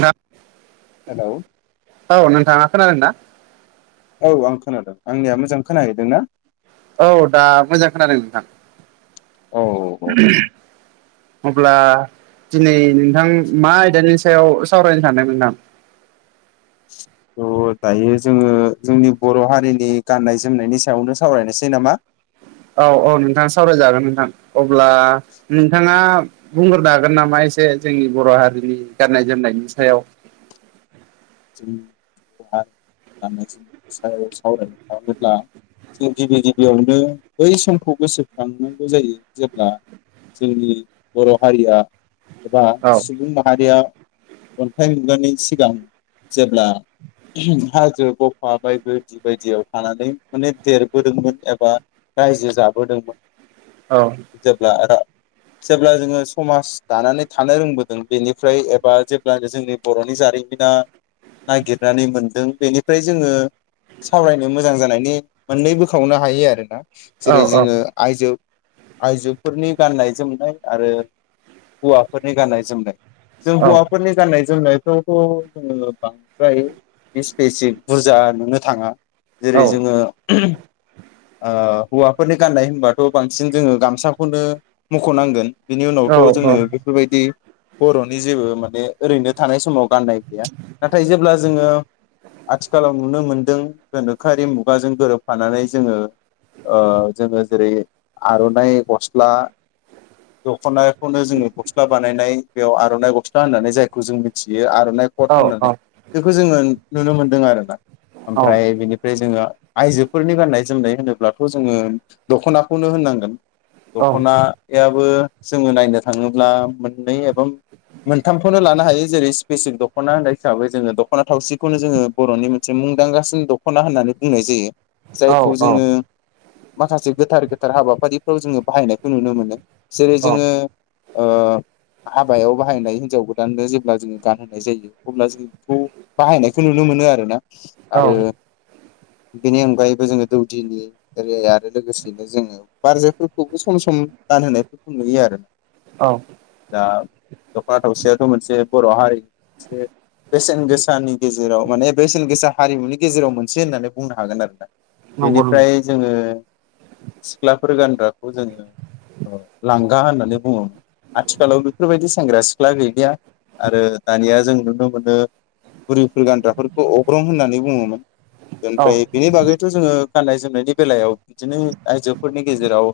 ना हेलौ। औ नों थाङां नार दा औ आं खोनादों आंनिया मोजां खोनाहैदों ना? औ दा मोजां खोनादों नोंथां। औ औ औ। उम। अब्ला दिनै नोंथां मा आयदानि सायाव सावरायनो सानदों नोंथां। त दायो जोङो जोंनि बर' हारिनि गाननाय जोमनायनि सायावनो सावरायनोसै नामा? औ औ नोंथाङा सावरायजागोन नोंथां अब्ला। नोंथाङा बुंग्रोनो हागोन नामा एसे जोंनि बर' हारिनि गाननाय जोमनायनि सायाव। जोंह म जों सायाव सावरायनो थोब्ला जों गिबि गिबियावनो बै समखौ गोसोखांनांगौ जायो जेब्ला। जोंनि बर' हारिया एबा औ सुबुं माहारिया अन्थाइ मोनगोननि सिगां जेब्ला। हाजो गफा बायबोदि बायदियाव थानानै माने देरबोदोंमोन एबा रायजो जाबोदोंमोन औ जेब्ला जेब्ला जोङो समाज दानानै थानो रोंबोदों बेनिफ्राय एबा जेब्लानो जोंनि बर'नि जारिमिना नागिरनानै मोनदों बेनिफ्राय जोङो सावरायनो मोजां जानायनि मोननै बोखावनो हायो आरोना औ जेरै जोङो आइजो आइजोफोरनि गाननाय जोमनाय आरो हौवाफोरनि गाननाय जोमनाय जों औ हौवाफोरनि गाननाय जोमनायफ्रावथ' जोङो बांद्राय स्पेसिक बुरजा नुनो थाङा औ जेरै जोङो हौवाफोरनि गाननाय होनबाथ' बांसिन जोङो गामसाखौनो मुख'नांगोन बिनि औ उनावथ' जोङो बेफोरबायदि बर'नि जेबो माने ओरैनो थानाय समाव गाननाय गैया नाथाय जेब्ला जोङो आथिखालाव नुनो मोन्दों गोनोखोआरि मुगाजों गोरोबफानानै जोङो जोङो जेरै आर'नाइ गस्ला दख'नाखौनो जोङो गस्ला बानायनाय बेयाव आर'नाइ गस्ला होननानै जायखौ जों मिथियो आर'नाइखौ औ होननानै बेखौ जोङो नुनो मोनदों आरोना ओमफ्राय बेनि ओमफ्राय जोङो आइजोफोरनि गान्नाय जोमनाय होनोब्लाथ' जोङो दख'नाखौनो होननांगोन दखनायाबो जोङो नायनो थाङोब्ला मोननै एबा मोनथामखौनो लानो हायो जेरै स्पेसियेल डक्ट दख'ना होननाय हिसाबै जोङो दख'ना थावसिखौनो जोङो बर'नि मोनसे मुंदांखासिन दख'ना होननानै बुंनाय जायो जायखौ औ जोङो माखासे गोथार गोथार हाबाफारिफ्राव जोङो बाहायनायखौ नुनो मोनो जेरै औ जोङो हाबायाव बाहायनाय हिन्जाव गोदाननो जेब्ला जोङो गानहोनाय जायो अब्ला जों बेखौ बाहायनायखौ नुनो मोनो आरो ना आरो [inaudible] बेनि अनगायैबो जोङो दौदिनि ओरै आरो लोगोसेयैनो जोङो बारजफोरखौबो सम सम गान होनायफोरखौ नुयो आरोना औ दा दख'ना थावसियाथ' मोनसे बर' हारि मोनसे बेसेन गोसानि गेजेराव माने बेसेन गोसा हारिमुनि गेजेराव मोनसे होननानै बुंनो हागोन आरो ना नंगौ बेनिफ्राय नंगौ जोङो सिख्लाफोर गानग्राखौ जोङो लांगा होननानै बुङो आथिखालाव बेफोरबायदि सेंग्रा सिख्ला गैलिया आरो दानिया जों नुनो मोनो बुरिफोर गानग्राफोरखौ अग्रं होननानै बुङोमोन औ ओमफ्राय बेनि बागैथ' जोङो गाननाय जोमनायनि बेलायाव बिदिनो आइजोफोरनि गेजेराव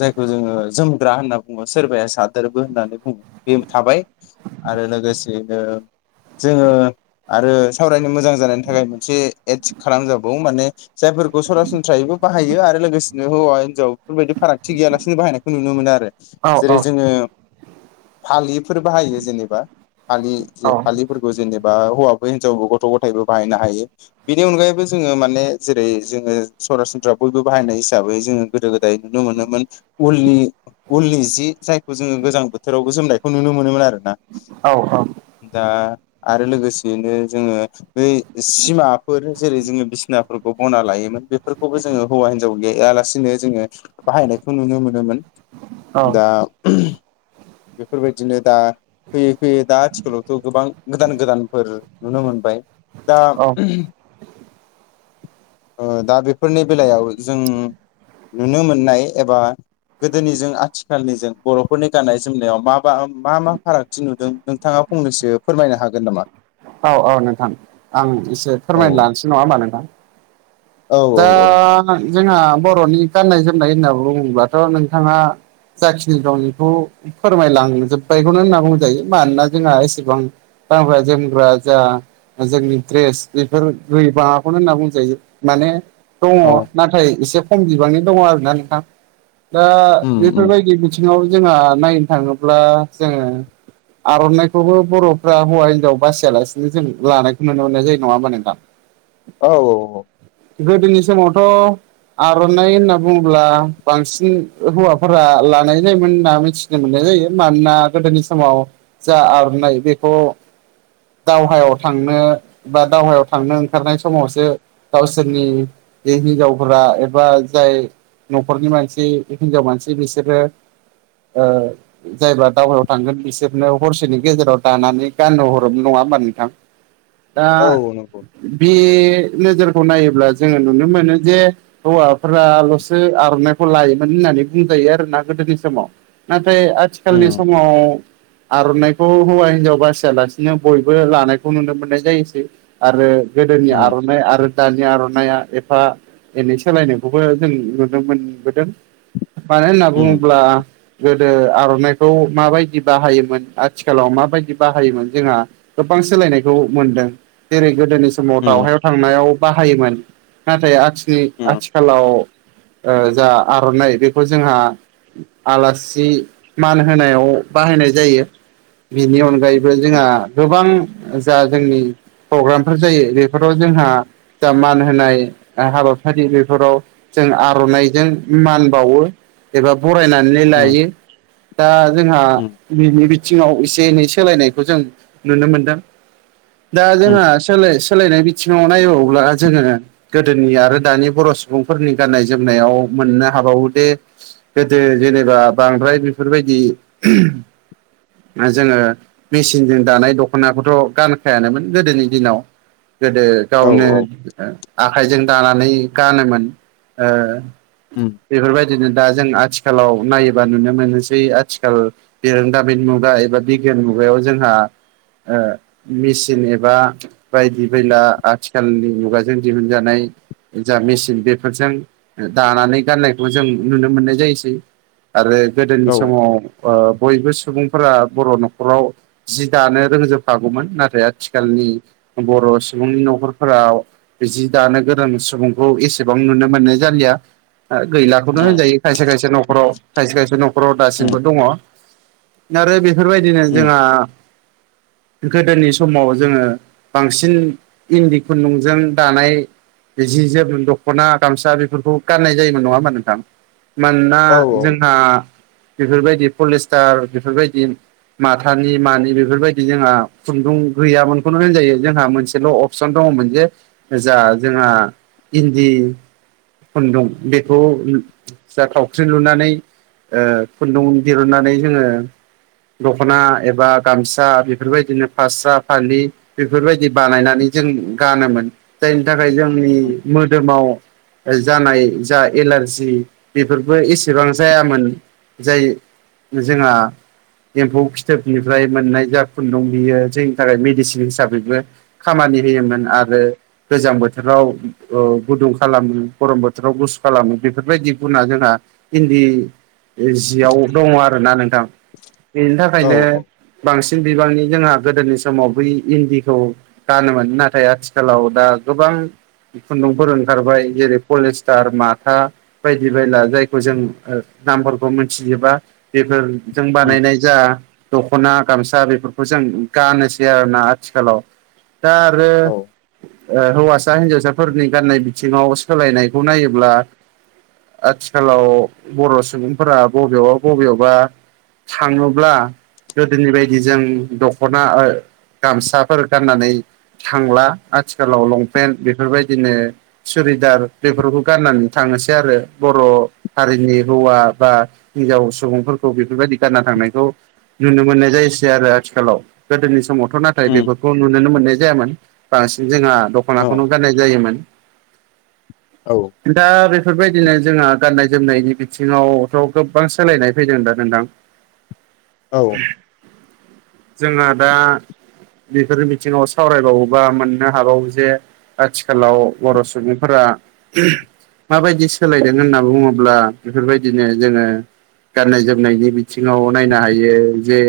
जायखौ जोङो जोमग्रा होनना बुङो सोरबाया सादोरबो होननानै बुङो बे थाबाय आरो लोगोसेैनो जोङो आरो सावरायनो मोजां जानायनि थाखाय मोनसे ए खालामजाबाव माने जायफोरखौ सरासनस्रायैबो बाहायो आरो लोगोसेनो हौवा हिन्जाव बेफोरबायदि फारागथि गैयालासिनो बाहायनायखौ नुनो मोनो आरो औ औ जेरै जोङो फालिफोर बाहायो जेनेबा फालि फालि औ फोर जेनेबा हौवा हिनजावबो गथ' गथथायबो बाहायनो हायो बेनि अनगायैबो जोङो माने जेरै जोङो सरासनस्रा बयबो बाहायनाय हिसाबै जोङो गोदो गोदाय नुनो मोनोमोन उलनि उलनि जि जायखौ जोङो गोजां बोथोरावबो जोमनायखौ नुनो मोनोमोन आरो ना औ औ दा आरो लोगोसेयैनो जोङो बे सिमाफोर जेरै जोङो बिसिनाफोरखौ बना लायोमोन बेफोरखौबो जोङो हौवा हिनजाव गैयालासिनो जोङो बाहायनायखौ नुनो मोनोमोन औ दा बेफोरबायदिनो दा फैयो बे दा आथिखालावथ' गोबां गोदान गोदानफोर नुनो मोनबाय दा औ [inaudible] ओ दा बेफोरनि बेलायाव जों नुनो मोननाय एबा गोदोनिजों आथिखालनि जों बर'फोरनि गाननाय जोमनायाव मा मा मा फारागथि नु दों नोंथांआ फंनैसो फोरमायनो हागोन नामा औ औ नोंथां आं एसे औ फोरमायनो लानोसै नङा होमबा नोंथां औ औ दा औ जोंहा बर'नि गाननाय जोमनाय होनना बुङोब्लाथ' नोंथांआ जाखिनि दं बेखौ फोरमायलांजोब्बायखौनो होनना बुंजायो मानोना जोंहा एसेबां गानग्रा जोमग्रा जा जोंनि द्रेस बेफोर गै बांआखौनो होनना बुंजायो माने दङ औ नाथाय एसे खम बिबांनि दङ आरोना नोंथां दा उम उम बेफोरबादि बिथिंआव जोंहा नायनो थाङोब्ला जोङो आर'नाइखौबो बर'फ्रा हौवा हिनजाव बासिआलासिनो जों लानायखौ नुनो मोननाय जायो नङा होमबा नोंथां औ औ औ गोदोनि समावथ' आर'नाइ होनना बुङोब्ला बांसिन हौवाफोरा लानाय जायोमोन होनना मिथि मोननाय जायो मानोना गोदोनि समाव जा आर'नाइ बेखौ दावहायाव थांनो बा दावहायाव थांनो ओंखारनाय समावसो गावसोरनि बे हिनजावफोरा एबा जाय न'खरनि मानसि हिनजाव मानसि बिसोरो ओ जायबा दावहायाव थांगोन बिसोरनो हरसेनि गेजेराव दानानै गाननो हरोमोन नङा होमबा नोंथां दा औ नंगौ बेह नोजोरखौ नायोब्ला जोङो नुनो मोनो जे हौवाफोराल'सो आर'नाइखौ लायोमोन होननानै बुंजायो आरोना गोदोनि समाव नाथाय आथिखालनि उम समाव आर'नाइखौ हौवा हिनजाव बासिआलासिनो बयबो लानायखौ नुनो मोननाय जायोसै आरो गोदोनि उम आर'नाइ आरो दानि आर'नाइआ एफा एनै सोलायनायखौबो जों नुनो मोनबोदों मानो होनना उम बुङोब्ला गोदो आर'नाइखौ माबादि बाहायोमोन आथिखालाव माबायदि बाहायोमोन जोंहा गोबां सोलायनायखौ मोनदों जेरै गोदोनि सम समाव उम दावहायाव थांनायाव बाहायोमोन नाथाय आथिनि उम आथि आखालाव ओ जा आर'नाइ बेखौ जोंहा आलासि मान होनायाव बाहायनाय जायो बिनि उम अनगायैबो जोंहा गोबां जा जोंनि प्र'ग्रामफोर जायो बेफोराव जोंहा जा मान होनाय हाबाफारि बेफोराव जों आर'नाइजों मान बावो एबा बरायनानै उम लायो दा जोंहा उम बिनि बिथिंआव एसे एनै सोलायनायखौ जों नुनो मोनदों दा जोंहा उम सोलाय सोलायनाय बिथिंआव नायोब्ला जोङो गोदोनि आरो दानि बर' सुबुंफोरनि गाननाय जोमनायाव मोननो हाबावो दे गोदो जेनोबा बांद्राय बेफोरबादि ओह जोङो मेसिनजों दानाय दख'नाखौथ' गानखायानोमोन गोदोनि दिनाव गोदो औ गावनो औ ओ आखाइजों दानानै गानोमोन ओ उम बेफोरबायदिनो दा जों आथिखालाव नायोबा नुनो मोनोसै आथिखाल बेरोंदामिन मुगा एबा बिगियान मुगायाव जोंहा ओ मेसिन एबा बायदि दैैला आथिखालनि मुगाजों दिहुनजानाय जा मेसिन बेफोरजों दानानै गाननायखौ जों नुनो मोननाय जायोसै आरो गोदोनि औ समाव ओ बयबो सुबुं फोरा बर' न'खराव जि दानो रोंजोबखागौमोन नाथाय आथिखालनि बर' हि सुबुंनि न'खरफोराव बिदि दानो गरों सुबुंखौ एसेबां नुनो मोननाय जालिआ ओ गैलाखौनो उम होनजायो खायसे खायसे न'खराव खायसे खायसे न'खराव दासिमबो दङ आरो बेफोरबादिनो उम जोंहा गोदोनि समाव जोङो बांसिन इन्दि खुन्दुंजों दानाय जि जोम दख'ना गामसा बेफोरखौ गाननाय जायोमोन नङा होमा नोंथां मानोना औ जोंहा बेफोरबायदि पलिस्टार बेफोरबायदि माथानि मानि बेफोरबायदि जोंहा खुन्दुं गैयामोनखौनो होनजायो जोंहा मोनसे ल' अपसन दङमोन जे जा जोंहा इन्दि खुन्दुं बेखौ जा थावख्रि लुनानै खुन्दुं दहुननानै जोङो दख'ना एबा गामसा बेफोरबायदिनो फास्रा फालि बेफोरबायदि बानायनानै जों गानोमोन जायनि थाखाय जोंनि मोदोमाव जानाय जा एलारजि बेफोरबो एसेबां जायामोन जाय जोंहा एम्फौ फिथोबनिफ्राय मोननाय जा खुन्दुं बियो जोंनि थाखाय मेडिसिन हिसाबैबो खामानि होयोमोन आरो गोजां बोथोराव गुदुं खालामो गरम बोथोराव गुसु खालामो बेफोरबायदि गुना जोंहा हिदि जियाव दङ आरोना नोंथां बेनि थाखायनो बांसिन बिबांनि जोंहा गोदोनि समाव बै इन्दिखौ गानोमोन नाथाय आथिखालाव दा गोबां खुन्दुंफोर ओंखारबाय जेरै पलिस्टार माथा बायदि बायला जायखौ जों नामफोरखौ मोनथियोोबा बेफोर जों उम बानायनाय जा दख'ना गामसा बेफोरखौ जों गानोसै आरोना आथिखालाव दा आरो औ हौवासा हिन्जावसाफोरनि गान्नाय बिथिङाव सोलायनायखौ नायोब्ला आथिखालाव बर' सुबुंफोरा बबेयावबा बबेयावबा थाङोब्ला गोदोनि बायदि जों दख'ना गामसाफोर गाननानै थांला आथिखालाव लंपेन्ट बेफोरबायदिनो सुरिदार बेफोरखौ गाननानै थांनोसै आरो बर' हारिनि हौवा बा हिनजाव सुबुंफोरखौ बेफोरबायदि गानना थांनायखौ नुनो मोननाय जायोसै आरो आथिखालाव गोदोनि समाव थ' नाथाय उम औ उम बेफोरखौ नुनो मोननाय जायामोन बांसिन जोंहा औ दख'नाखौनो गाननाय जायोमोन। औ दा बेफोरबायदिनो जोंहा गाननाय जोमनायनि बिथिङावथ' गोबां सोलायनाय फैदों दा नोंथां [inaudible] औ जोंहा दा बेफोर बिथिङाव सावरायबावोबा मोननो हाबावो जे आथिखालाव बर' सुबुंफोरा माबायदि सोलायदों होनना बुङोब्ला बेफोरबायदिनो जोङो गाननाय जोमनायनि बिथिङाव नायनो हायो जे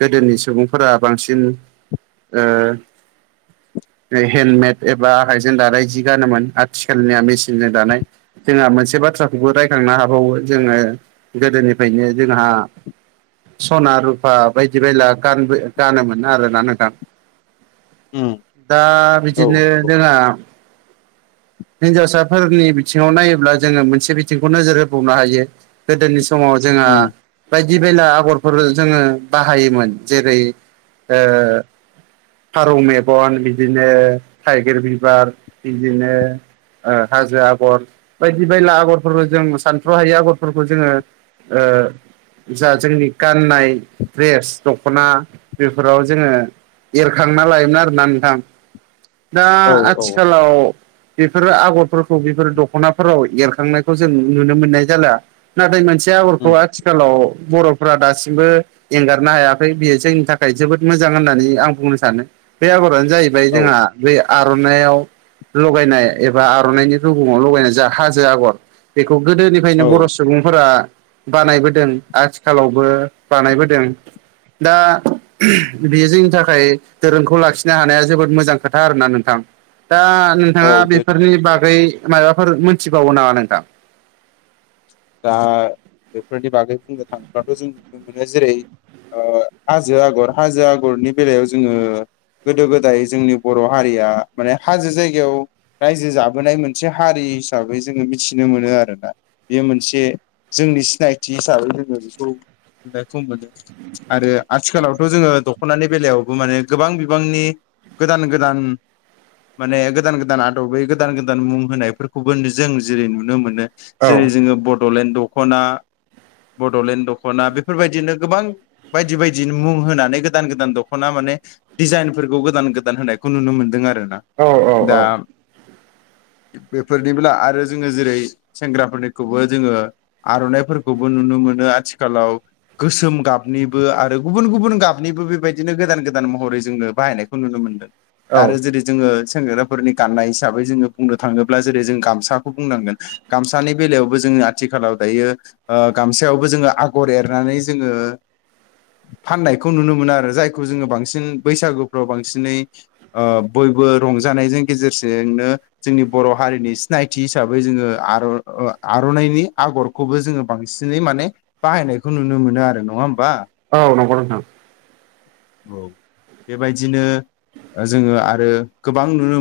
गोदोनि सुबुंफोरा बांसिन हेन्दमेद एबा आखाइजों दानाय जि गानोमोन आथिखालनिया मेचनजों दानाय जोंहा मोनसे बाथ्राखौबो रायखांनो हाबावो जोङो गोदोनिफ्रायनो जोंहा सना रुफा बायदि बायला गानबो गानोमोन आरोना नोंथां उम दा औ बिदिनो नंगौ रोङा हिन्जावसाफोरनि बिथिङाव नायोब्ला जोङो मोनसे बिथिंखौ नोजोर होबावनो हायो। गोदोनि समाव जोंहा उम बायदि बेला आगरफोर जोङो बाहायोमोन जेरै फारौ मेगन बिदिनो थाइगिर बिबार बिदिनो हाजो आगर बायदि बायला आगरफोरखौ जों सानथ' हायि आगरफोरखौ जोङो ओ जा जोंनि गाननाय द्रेस दख'ना बेफोराव जोङो एरखांना लायोमोन आरोना नोंथां दा औ आथिखालाव बेफोरो आगरफोरखौ बेफोर दख'नाफोराव एरखांनायखौ जों नुनो मोननाय जाला नाथाय मोनसे आगरखौ उम आथिखालाव बर' फ्रा दासिमबो एंगारनो हायाखै बियो जोंनि थाखाय जोबोद मोजां होननानै आं बुंनो सानो बे आगरानो जाहैबाय औ जोंहा बे आर'नायाव लगायनाय एबा आर'नाइनि रुगुङाव लगायनाय जा हाजो आगर बेखौ गोदोनिफ्रायनो बर' औ सुबुंफोरा बानायबोदों आथिखालावबो बानायबोदों दा बे जोंनि थाखाय धोरोमखौ खौ लाखिनो हानाया जोबोद मोजां खोथा आरोना नोंथां दा नोंथाङा औ बेथ' बेफोरनि नंगौ बागै माबाफोर मोनथिबावो नामा नोंथां? दा बेफोरनि बागै बुंनो थाङोब्लाथ' जों नुनो मोनो जेरै हाजो आगर हाजो आगरनि बेलायाव जोङो गोदो गोदाय जोंनि बर' हारिया माने हाजो जायगायाव रायजो जाबोनाय मोनसे हारि हिसाबै जोङो मिथिनो मोनो आरोना बेयो मोनसे जोंनि सिनायथि हिसाबै जोङो बेखौ नुनायखौ मोनो आरो आथिखालावथ' जोङो दख'नानि बेलायावबो माने गोबां बिबांनि गोदान गोदान माने गोदान गोदान आदबै गोदान गोदान मुं होनायफोरखौबो जों जेरै नुनो मोनो औ जेरै जोङो बड'लेण्ड दख'ना बड'लेण्ड दख'ना बेफोरबायदिनो गोबां बायदि बायदि मुं होनानै गोदान गोदान दख'ना माने डिजाइनफोरखौ गोदान गोदान होनायखौ नुनो मोनदों आरो ना। औ औ दा बेफोरनिला आरो जोङो जेरै सेंग्रा आरखौबो जोङो आर'नाइफोरखौबो नुनो मोनो आथिखालाव गोसोम गाबनिबो आरो गुबुन गुबुन गाबनिबो बेबायदिनो गोदान गोदान महरै जोंनो बाहायनाय नुनो मोनदों औ आरो जेरै जोङो सेंग्राफोरनि गाननाय हिसाबै जोङो बुंनो थाङोब्ला जेरै जों गामसाखौ बुंनांगोन गामसा दानि बेलायावबो जोङो आथिखालाव दायो गामसायावबो जोङो आगर एरनानै जोङो फाननायखौ नुनो मोना आरो जायखौ जोङो बांसिन बैसागुफ्राव बांसिनै बयबो रंजानायजों गेजेरजोंनो जोंनि बर' हारिनि सिनायथि हिसाबै जोङो आरनाइ आर'नाइनि आगरखौबो जोङो बांसिनै माने बाहायनायखौ नुनो मोनो आरो नङा होमबा औ नंगौ नोंथां औ बेबायदिनो जोङो आरो गोबां नुनो मोनो